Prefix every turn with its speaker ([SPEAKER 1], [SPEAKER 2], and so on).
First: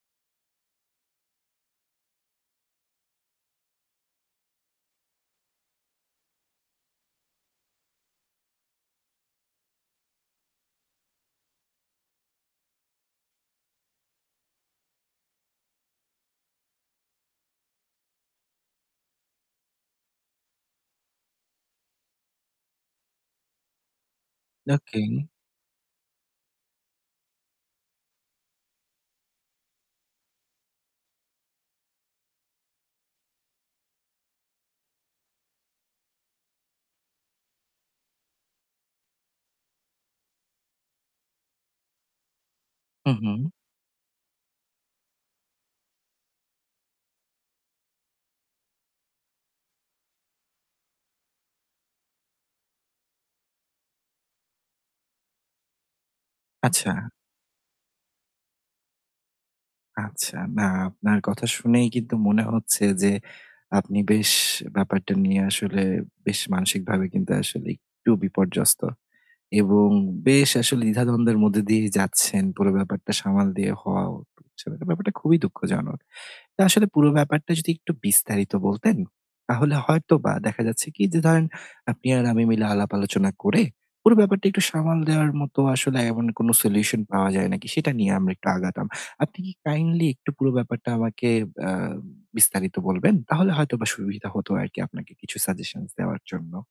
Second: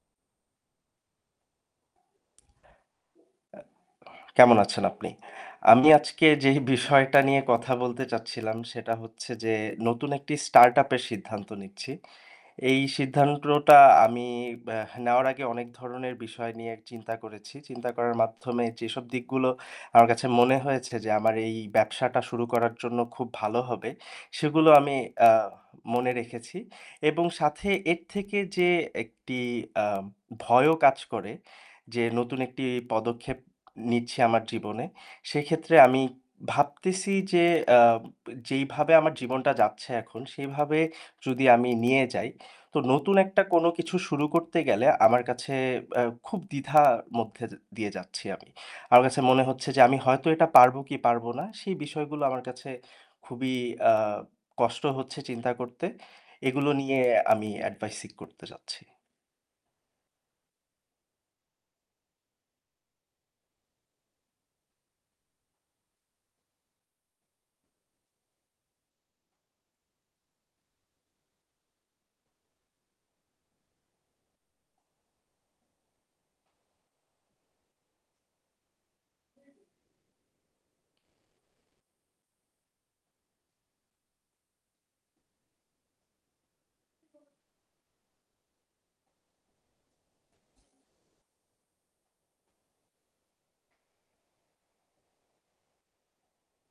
[SPEAKER 1] আ কেমন আছেন আপনি? আমি আজকে যেই বিষয়টা নিয়ে কথা বলতে চাচ্ছিলাম, সেটা হচ্ছে যে নতুন একটি startup এর সিদ্ধান্ত নিচ্ছি। এই সিদ্ধান্তটা আমি ব্য নেওয়ার আগে অনেক ধরনের বিষয় নিয়ে চিন্তা করেছি। চিন্তা করার মাধ্যমে যেসব দিকগুলো আমার কাছে মনে হয়েছে যে, আমার এই ব্যবসাটা শুরু করার জন্য খুব ভালো হবে সেগুলো আমি
[SPEAKER 2] ওকে।
[SPEAKER 1] আ মনে রেখেছি এবং সাথে এর থেকে যে একটি আ ভয়ও কাজ করে যে, নতুন একটি পদক্ষেপ নিচ্ছি আমার জীবনে। সেক্ষেত্রে আমি ভাবতেছি যে আম যেইভাবে আমার জীবনটা যাচ্ছে এখন সেইভাবে যদি আমি নিয়ে যাই, তো
[SPEAKER 2] উ
[SPEAKER 1] নতুন একটা
[SPEAKER 2] হু।
[SPEAKER 1] কোনো কিছু শুরু করতে গেলে আমার কাছে অ্যা খুব দ্বিধা মধ্যে য দিয়ে যাচ্ছি আমি। আমার কাছে মনে হচ্ছে যে আমি হয়তো এটা পারবো কি পারবো না সেই বিষয়গুলো আমার কাছে, খুবই আ কষ্ট হচ্ছে চিন্তা করতে। এগুলো
[SPEAKER 2] আচ্ছা।
[SPEAKER 1] নিয়ে আমি advice seek করতে চাচ্ছি।
[SPEAKER 2] আচ্ছা, না আপনার কথা শুনেই কিন্তু মনে হচ্ছে যে, আপনি বেশ ব্যাপারটা নিয়ে আসলে, বেশ মানসিকভাবে কিন্তু আসলে একটু বিপর্যস্ত এবং বেশ আসলে দ্বিধা-দ্বন্দ্বের মধ্যে দিয়েই যাচ্ছেন। পুরো ব্যাপারটা সামাল দিয়ে হওয়াও হচ্ছে না, ব্যাপারটা খুবই দুঃখজনক। তা আসলে পুরো ব্যাপারটা যদি একটু বিস্তারিত বলতেন, তাহলে হয়তোবা দেখা যাচ্ছে কি যে ধরেন আপনি আর আমি মিলে আলাপ-আলোচনা করে, পুরো ব্যাপারটা একটু সামাল দেওয়ার মতো আসলে এমন কোনো solution পাওয়া যায় নাকি, সেটা নিয়ে আমরা একটু আগাতাম। আপনি কি kindly একটু পুরো ব্যাপারটা আমাকে অ্যা বিস্তারিত বলবেন? তাহলে হয়তোবা সুবিধা হতো আরকি আপনাকে কিছু suggestions দেওয়ার জন্য।